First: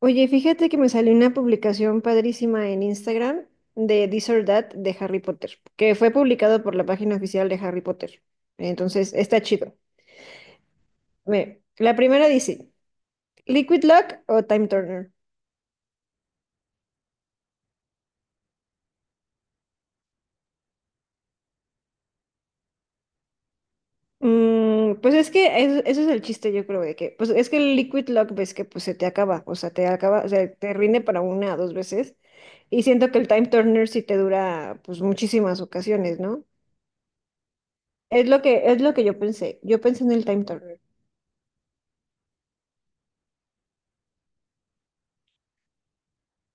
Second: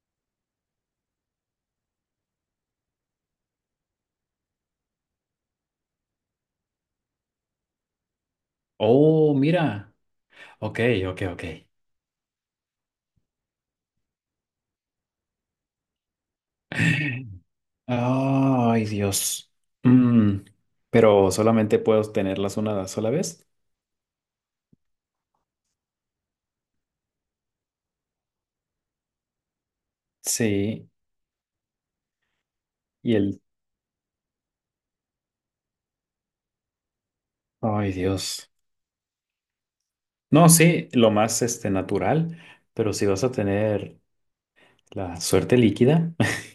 Oye, fíjate que me salió una publicación padrísima en Instagram de This or That de Harry Potter, que fue publicado por la página oficial de Harry Potter. Entonces, Oh, está chido. mira. Ok, ok, ok. Ve, la primera dice, ¿Liquid Luck o Time Turner? Ay, Dios. Mm, Pero solamente puedo tenerlas una sola vez. Pues es que eso es el chiste, yo creo, de que, pues es que el Liquid Luck ves que pues se te acaba, o sea, te acaba, o sea, te Sí. rinde para una o dos veces. Y siento Y que el el... Time Turner sí te dura pues muchísimas ocasiones, ¿no? Ay, Es lo Dios. que, es lo que yo pensé. Yo pensé en el Time No, Turner. sí, lo más natural, pero si vas a tener la suerte líquida.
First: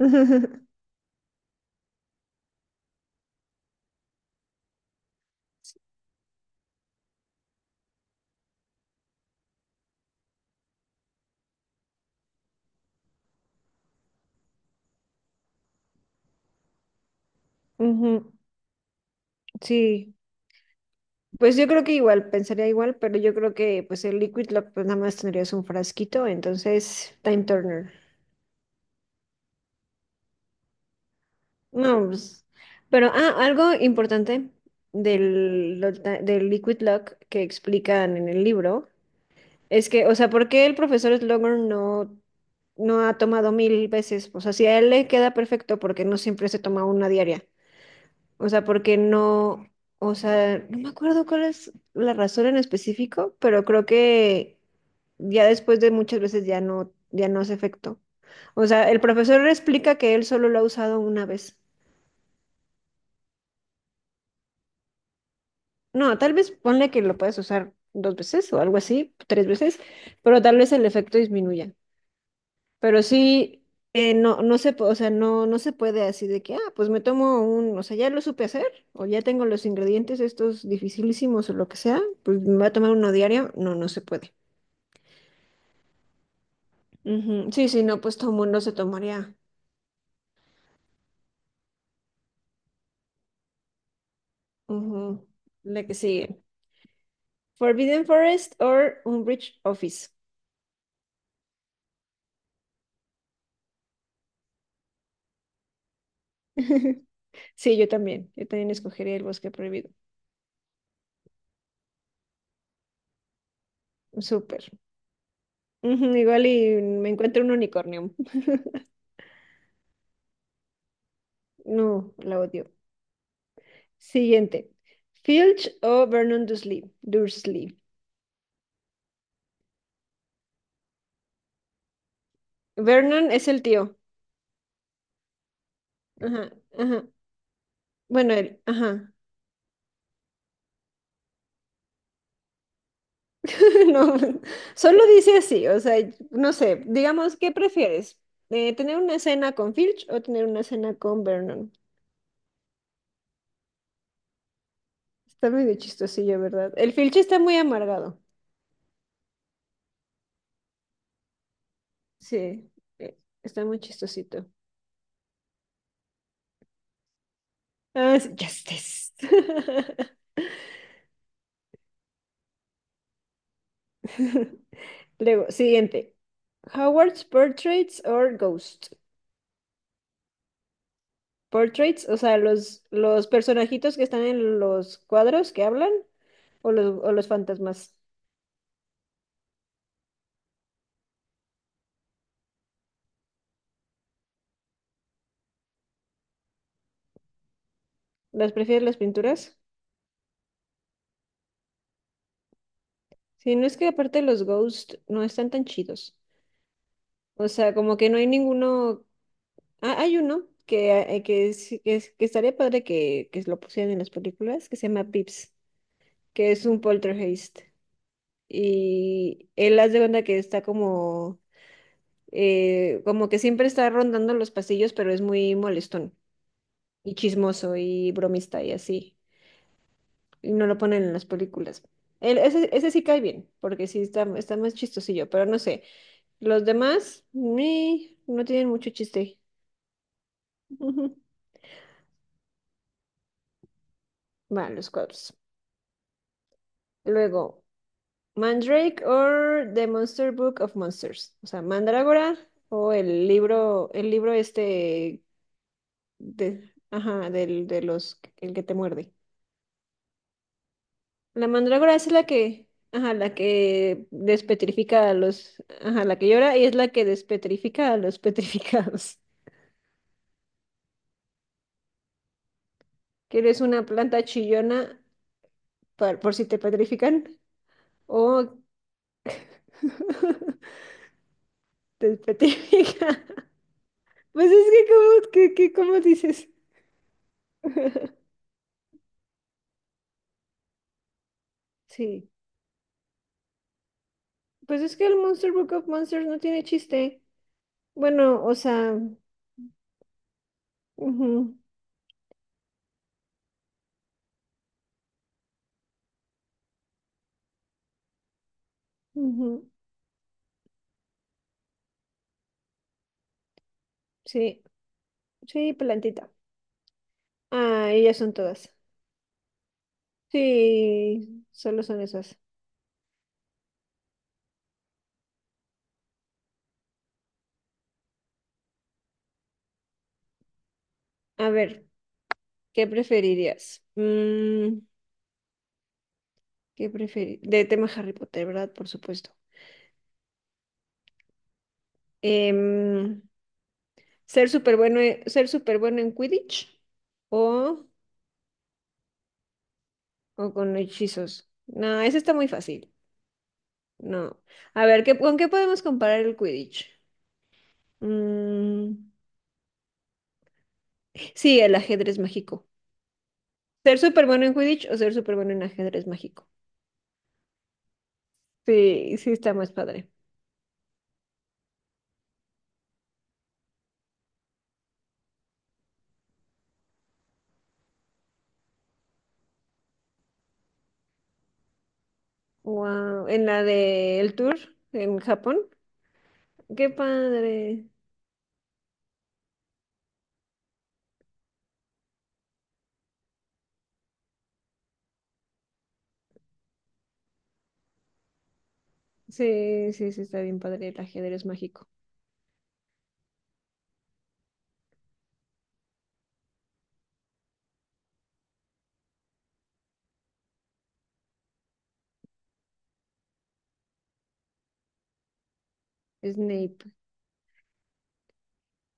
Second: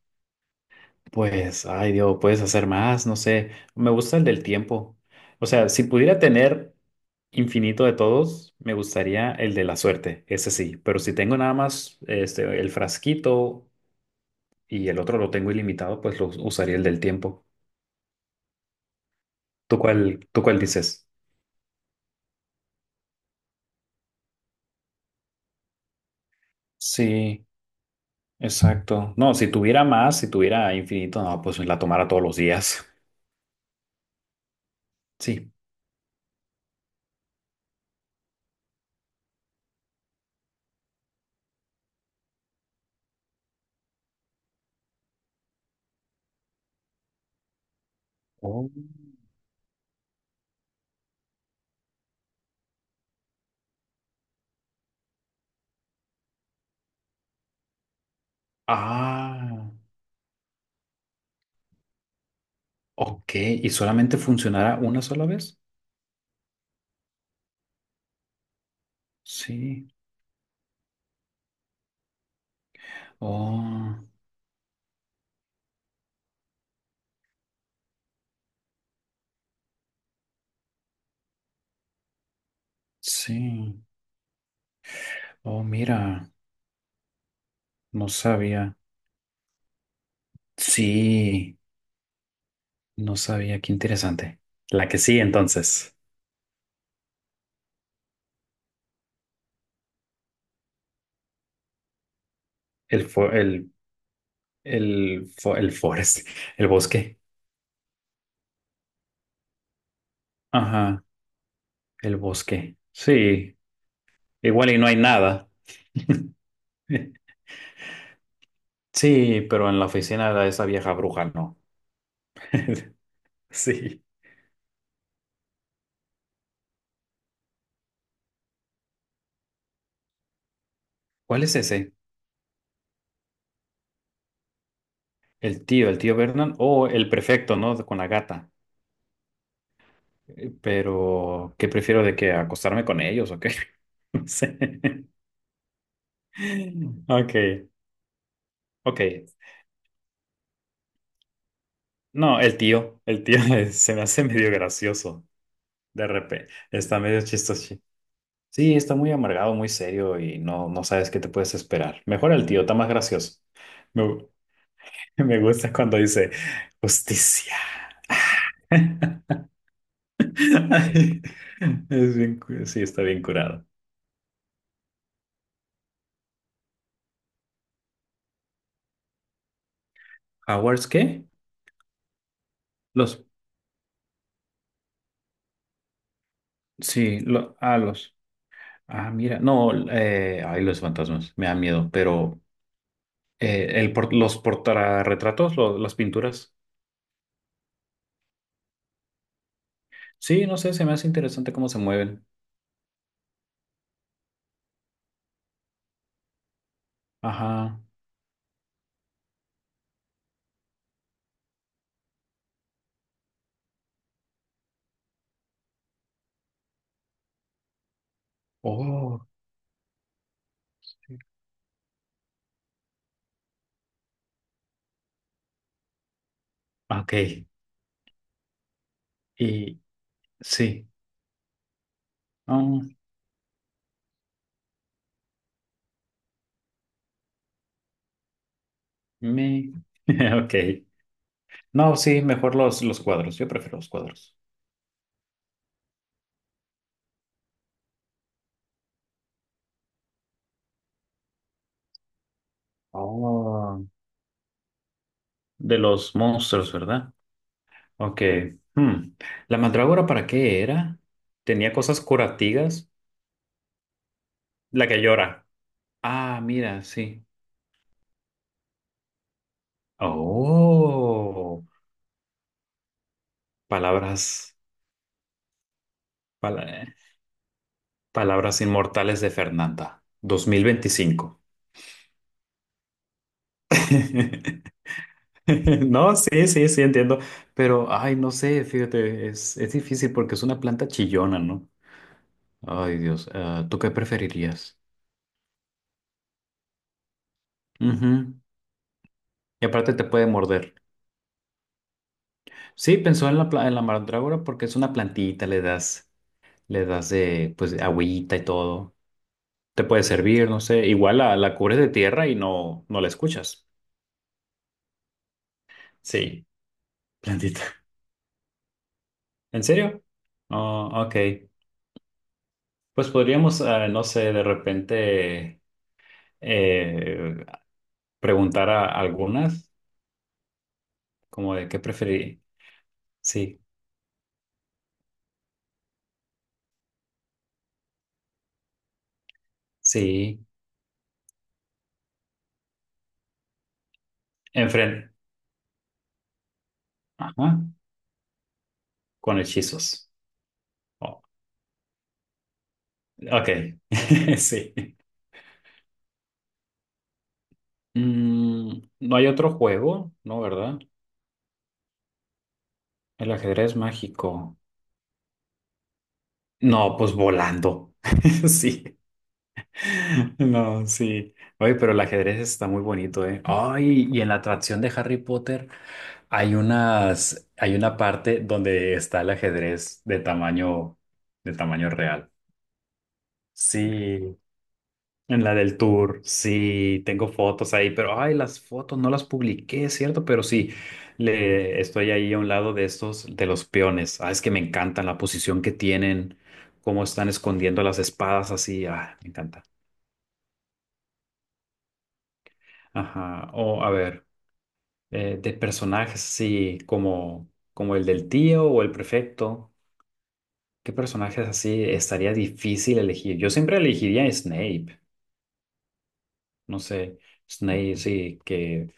Pues, ay Dios, puedes hacer más, no sé. Me gusta el del tiempo. O sea, si pudiera tener infinito de todos, me gustaría el de la suerte, ese sí. Pero si tengo nada más el frasquito y el otro lo tengo ilimitado, pues lo usaría el del tiempo. Ujú. ¿Tú Sí, cuál, tú cuál dices? pues yo creo que igual, pensaría igual, pero yo creo que pues el Liquid Lock pues nada más tendrías un frasquito, entonces Time Sí, Turner. exacto. No, si tuviera más, si tuviera infinito, no, pues la No, tomara todos los pues, días. pero algo importante Sí. Del Liquid Lock que explican en el libro es que, o sea, ¿por qué el profesor Slughorn no, no ha tomado mil veces? O sea, si a él le queda perfecto, ¿porque no siempre se toma una diaria? O sea, Oh. porque no, o sea, no me acuerdo cuál es la razón en específico, pero creo que ya después de muchas veces ya no hace efecto. O sea, el profesor Ah, explica que él solo lo ha usado una vez. ok. ¿Y solamente funcionará una sola vez? No, tal vez ponle que lo puedes usar dos veces o algo así, tres veces, Sí. pero tal vez el efecto disminuya. Pero sí, Oh, no, no se, po- o sea, no se puede así de que, pues o sea, ya lo supe hacer, o ya tengo los ingredientes estos dificilísimos o lo que sea, pues me voy a tomar uno diario. No, sí. no se puede. Oh, mira, Ujú. Sí, sí, no, no pues todo mundo se sabía. tomaría. Sí, no sabía. Qué interesante. La que sí, Ujú. La que entonces. sigue. Forbidden Forest or Umbridge Office. El fo- el, el forest, el bosque. Sí, yo también. Yo también escogería el bosque prohibido. Ajá, el bosque. Sí, Súper. igual y no hay nada. Ujú, igual y me encuentro un unicornio. Sí, pero en la oficina de esa vieja bruja no. No, la odio. Sí. Siguiente. Filch o Vernon Dursley. Dursley. ¿Cuál es ese? Vernon es el tío. El tío Ajá, Vernon o ajá. el prefecto, ¿no? Con la Bueno, gata. él, ajá. Pero, ¿qué prefiero de que acostarme con ellos o qué? No, No sé. solo dice así, o sea, no sé, Ok, digamos, ¿qué prefieres? ¿Tener ok. una cena con Filch o tener una cena con Vernon? No, el tío se me hace medio gracioso. Está medio De chistosillo, repente, ¿verdad? El está Filch medio está muy chistoso. amargado. Sí, está muy amargado, muy serio y no sabes qué te puedes esperar. Mejor el tío, Sí, está más eh, gracioso. está muy Me, gu- chistosito. me gusta cuando dice justicia. Ah, sí, justice. Sí, está bien curado. Luego, siguiente. Howard's Portraits or Ghost. ¿Howards qué? Portraits, o sea, Los, los personajitos que están en los cuadros que hablan o sí, los lo, fantasmas. los. Ah, mira, no, ay, los fantasmas, me da miedo, pero los portarretratos, las pinturas. ¿Las prefieres las pinturas? Sí, no sé, se me hace interesante cómo se mueven. Sí, no es que aparte los ghosts no están tan chidos. O sea, Ajá. como que no hay ninguno. Ah, hay uno que estaría padre que lo pusieran en las películas, que se llama Pips, que es un poltergeist. Oh, Y él hace de cuenta que está como que siempre está rondando los pasillos, pero es muy molestón. Y ok. chismoso y bromista y así. Y Y no lo sí. ponen en las películas. Ah, Ese sí cae bien, porque sí está más chistosillo, pero no sé. Los demás, ni, no tienen mucho chiste. me. Ok. Ujú. No, sí, mejor los cuadros. Yo prefiero los cuadros. Van los cuadros. Luego, Mandrake or The Monster Book of Monsters. O sea, Mandrágora o Oh. El libro este De los de, monstruos, ¿verdad? Los, Ok. el que te muerde. Hmm. ¿La mandrágora para qué era? La Tenía mandrágora cosas es la que, curativas. ajá, la que La que despetrifica a llora. los, ajá, la que Ah, llora y es mira, la que sí. despetrifica a los petrificados. Oh, Que eres una planta palabras, chillona por si te pala- petrifican o palabras inmortales de Fernanda, dos mil veinticinco te petrifica. Pues es que que cómo No, dices. sí, sí, sí, entiendo, pero, ay, no sé, fíjate, es difícil porque es una planta chillona, ¿no? Sí. Ay, Dios, ¿tú qué preferirías? Pues es que el Monster Book of Monsters no tiene chiste. Ujú. Bueno, o sea, Y aparte te puede morder. ujú, Sí, pensó en la mandrágora porque es una plantita, le das de, pues, agüita y todo. ujú. Te puede servir, no sé, igual la cubres de tierra y no la escuchas. Sí, sí, plantita. Sí, plantita. Ah, ellas son todas. ¿En serio? Oh, ok. Sí, solo son esas. Pues podríamos, no sé, de repente eh, preguntar a algunas, A como de qué ver, preferir. ¿qué Sí, preferirías? Mm, ¿qué preferir? De tema Harry Potter, ¿verdad? Por supuesto. sí. Em, Enfrente. ¿Ser súper bueno en Quidditch Ajá. o, Con hechizos. o con Oh, hechizos? No, eso está muy fácil. ok. No. Sí. A ver, ¿con qué podemos comparar el Quidditch? Mm, No hay otro juego, ¿no? ¿Verdad? sí, el ajedrez mágico. El ajedrez ¿Ser súper bueno en mágico. Quidditch o ser súper bueno en ajedrez mágico? No, pues volando. Sí. Sí, sí está más padre. No, sí. Oye, pero el ajedrez está muy bonito, ¿eh? Ay, y en la atracción de Harry Potter hay una parte donde está el ajedrez de tamaño real. Wow, en la del Sí, tour en en la Japón. del tour, Qué sí, tengo fotos padre. ahí, pero ay, las fotos no las publiqué, ¿cierto? Pero sí, le estoy ahí a un lado de estos, de los peones. Ah, es que me encantan la posición que tienen, cómo están escondiendo las espadas así. Ah, me encanta. Sí, sí, sí, está bien padre el ajedrez mágico. Ajá. O a ver. De personajes así como el del tío o el prefecto. ¿Qué personajes así estaría difícil elegir? Yo siempre elegiría a Snape. No Snape. sé, Snape, sí, que,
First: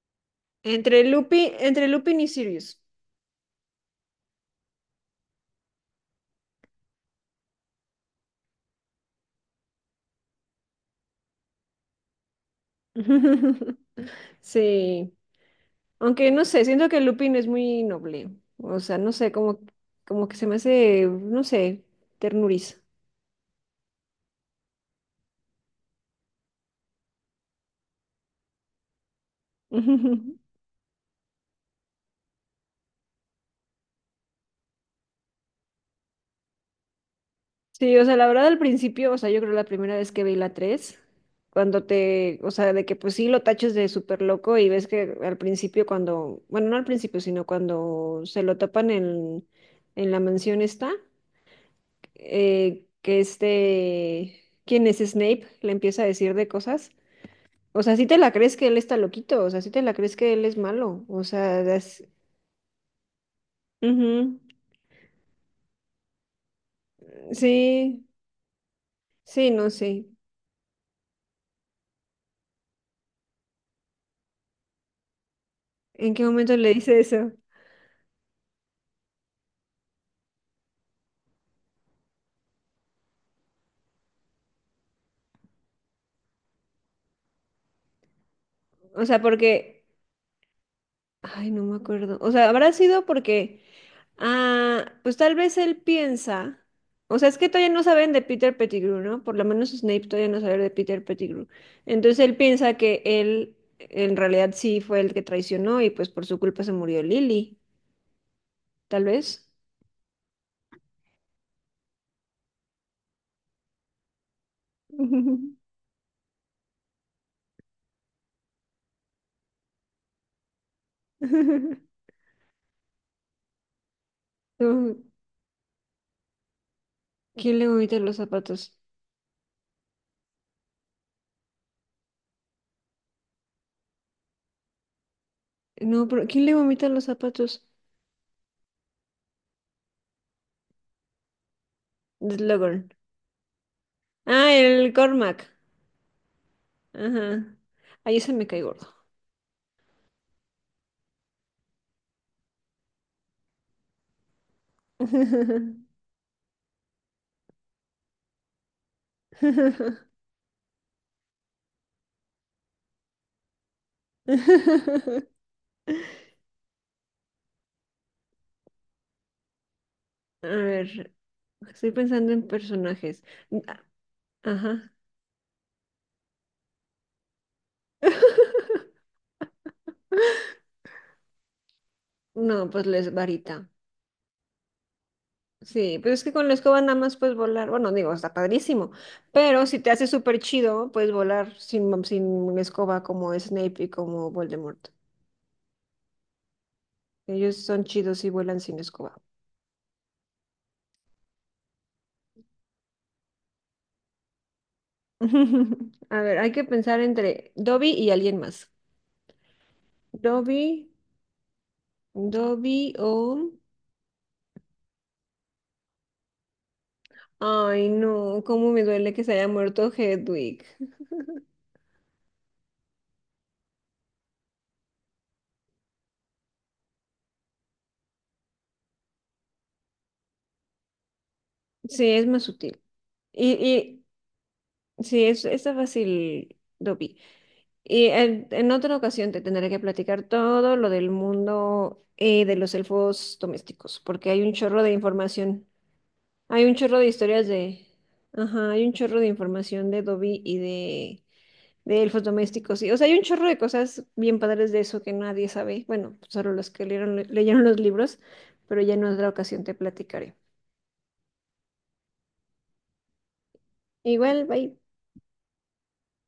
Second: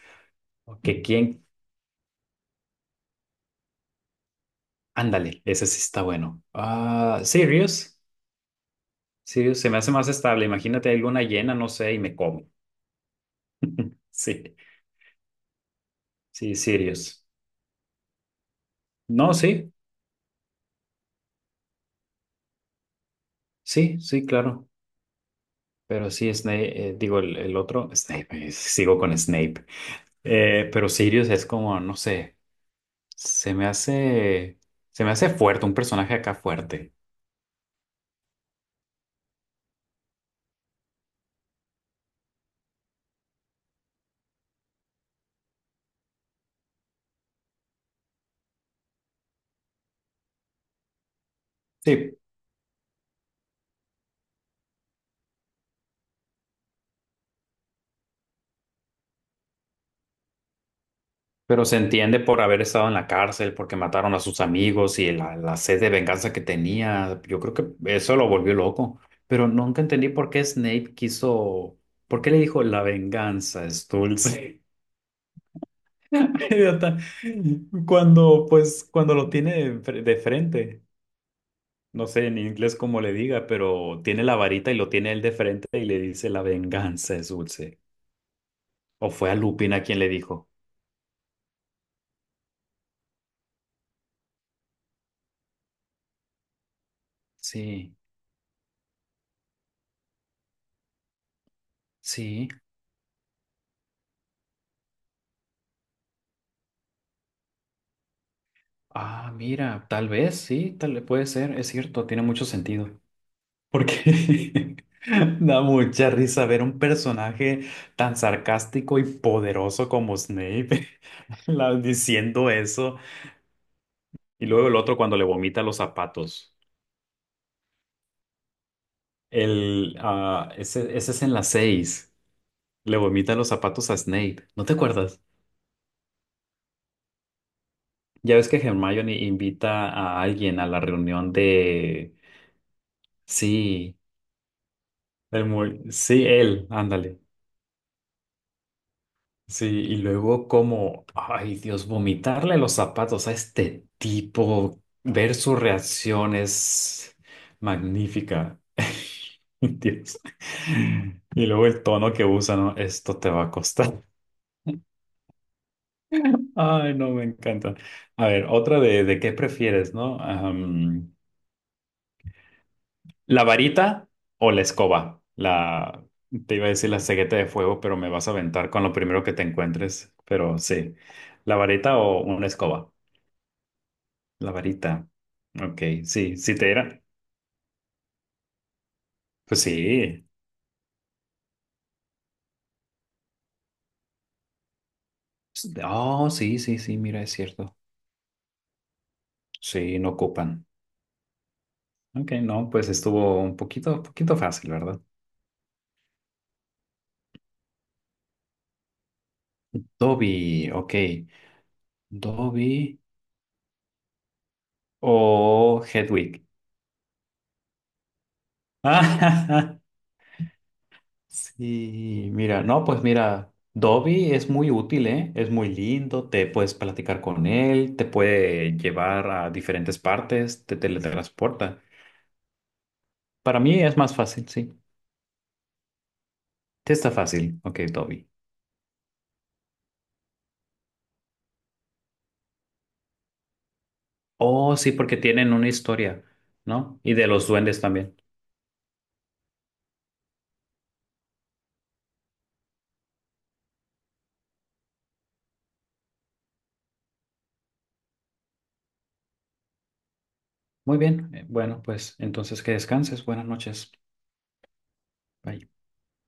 Entre que quién. Lupin y Sirius. Ándale, ese sí está bueno. Ah, Sirius. Sirius se me hace más estable. Imagínate alguna llena, no sé, y me come. Sí, Sí. Aunque no sí, sé, siento que Sirius. Lupin es muy noble. O sea, no sé, No, sí, como que se me hace, no sé, ternuriza. sí, sí, claro. Pero sí, Snape, digo, el otro, Snape, sigo con Snape. Pero Sirius es como, no sé. Se me hace, se me hace fuerte, un personaje acá fuerte. Sí, o sea, la verdad al principio, o sea, yo creo la primera vez que vi la 3, o sea, de que pues sí lo taches de súper loco y ves que al principio cuando, bueno, no al principio, sino cuando se lo tapan en la mansión esta, Sí, eh, que este, ¿quién es Snape? Le empieza a decir de cosas. O sea, sí te la crees que él está loquito, o sea, sí te la crees que él es malo, o sea, pero se das- entiende por haber estado en la cárcel, porque mataron a Ujú. sus amigos y la sed de venganza que tenía. Yo creo que Sí, eso lo volvió loco. Pero sí, no nunca sé. entendí por qué por qué le dijo la venganza es dulce. ¿En qué momento le Idiota. dice eso? Cuando lo tiene de frente. No sé en inglés cómo le diga, pero tiene la varita y lo tiene él de frente y le dice la venganza es dulce. O ¿O sea, fue a porque... Lupina quien le dijo? Ay, no me acuerdo. O sea, habrá sido porque, ah, pues tal vez él piensa, o sea, es que todavía no Sí, saben de Peter Pettigrew, ¿no? Por lo menos Snape todavía no sabe de Peter Pettigrew. Entonces él sí. piensa que él en realidad sí fue el que traicionó y pues por su culpa se murió Lily, tal Ah, vez. mira, tal vez, sí, tal vez puede ser, es cierto, tiene mucho sentido. Porque da mucha risa ver un personaje tan sarcástico y poderoso como Snape diciendo eso. Y luego el No, otro cuando le vomita los zapatos. ¿quién le vomita los zapatos? Ese es en las seis. Le vomita los zapatos a Snape. ¿No te acuerdas? No, pero ¿quién le vomita los zapatos? Ya ves que Hermione invita a alguien a la reunión de... Slughorn. Sí. Ah, el El Cormac. muy, sí, él, ándale. Ajá. Ahí se me cae gordo. Sí, y luego como, ay Dios, vomitarle los zapatos a este tipo, ver su reacción es magnífica. Dios. Y luego el tono que usa, ¿no? Esto te va a costar. Ay, no, me encanta. A ver, otra de qué prefieres, ¿no? A ver, estoy pensando en personajes. ¿La Ah, varita o la ajá. escoba? Te iba a decir la cegueta de fuego, pero me vas a aventar con lo primero que te encuentres. Pero sí, ¿la varita o una No, pues escoba? la varita. La varita. Ok, Sí, pero es que sí, con la sí te escoba nada era. más puedes volar. Bueno, digo, está padrísimo. Pues Pero si te hace sí. súper chido, puedes volar sin, sin escoba como Snape y como Voldemort. Oh, sí, sí, sí, mira, es Ellos cierto. son chidos y vuelan sin escoba. Sí, no ocupan. Ok, no, pues estuvo un poquito, poquito fácil, ¿verdad? A ver, hay que pensar entre Dobby y alguien más. Dobby, Dobby, ok. Dobby Dobby o... o Hedwig. Ay, no, cómo me duele que se haya muerto Hedwig. Sí, mira, no, pues mira, Dobby es muy útil, ¿eh? Es muy lindo, te puedes platicar con él, te puede llevar a diferentes partes, te teletransporta. Sí, es más sutil. Para mí es Y, más fácil, sí. y sí, está fácil, Te está Dobby. fácil, ok, Y Dobby. En otra ocasión te tendré que platicar todo lo del mundo de los elfos domésticos, porque hay un Oh, chorro de sí, porque tienen información. una historia, Hay un ¿no? chorro de Y de los historias duendes de... también. Ajá, hay un chorro de información de Dobby de elfos domésticos. Y, o sea, hay un chorro de cosas bien padres de eso que nadie sabe. Bueno, solo los que leyeron los libros pero ya en otra ocasión te platicaré. Muy bien, bueno, pues entonces que descanses, buenas noches. Igual, bye. Bye.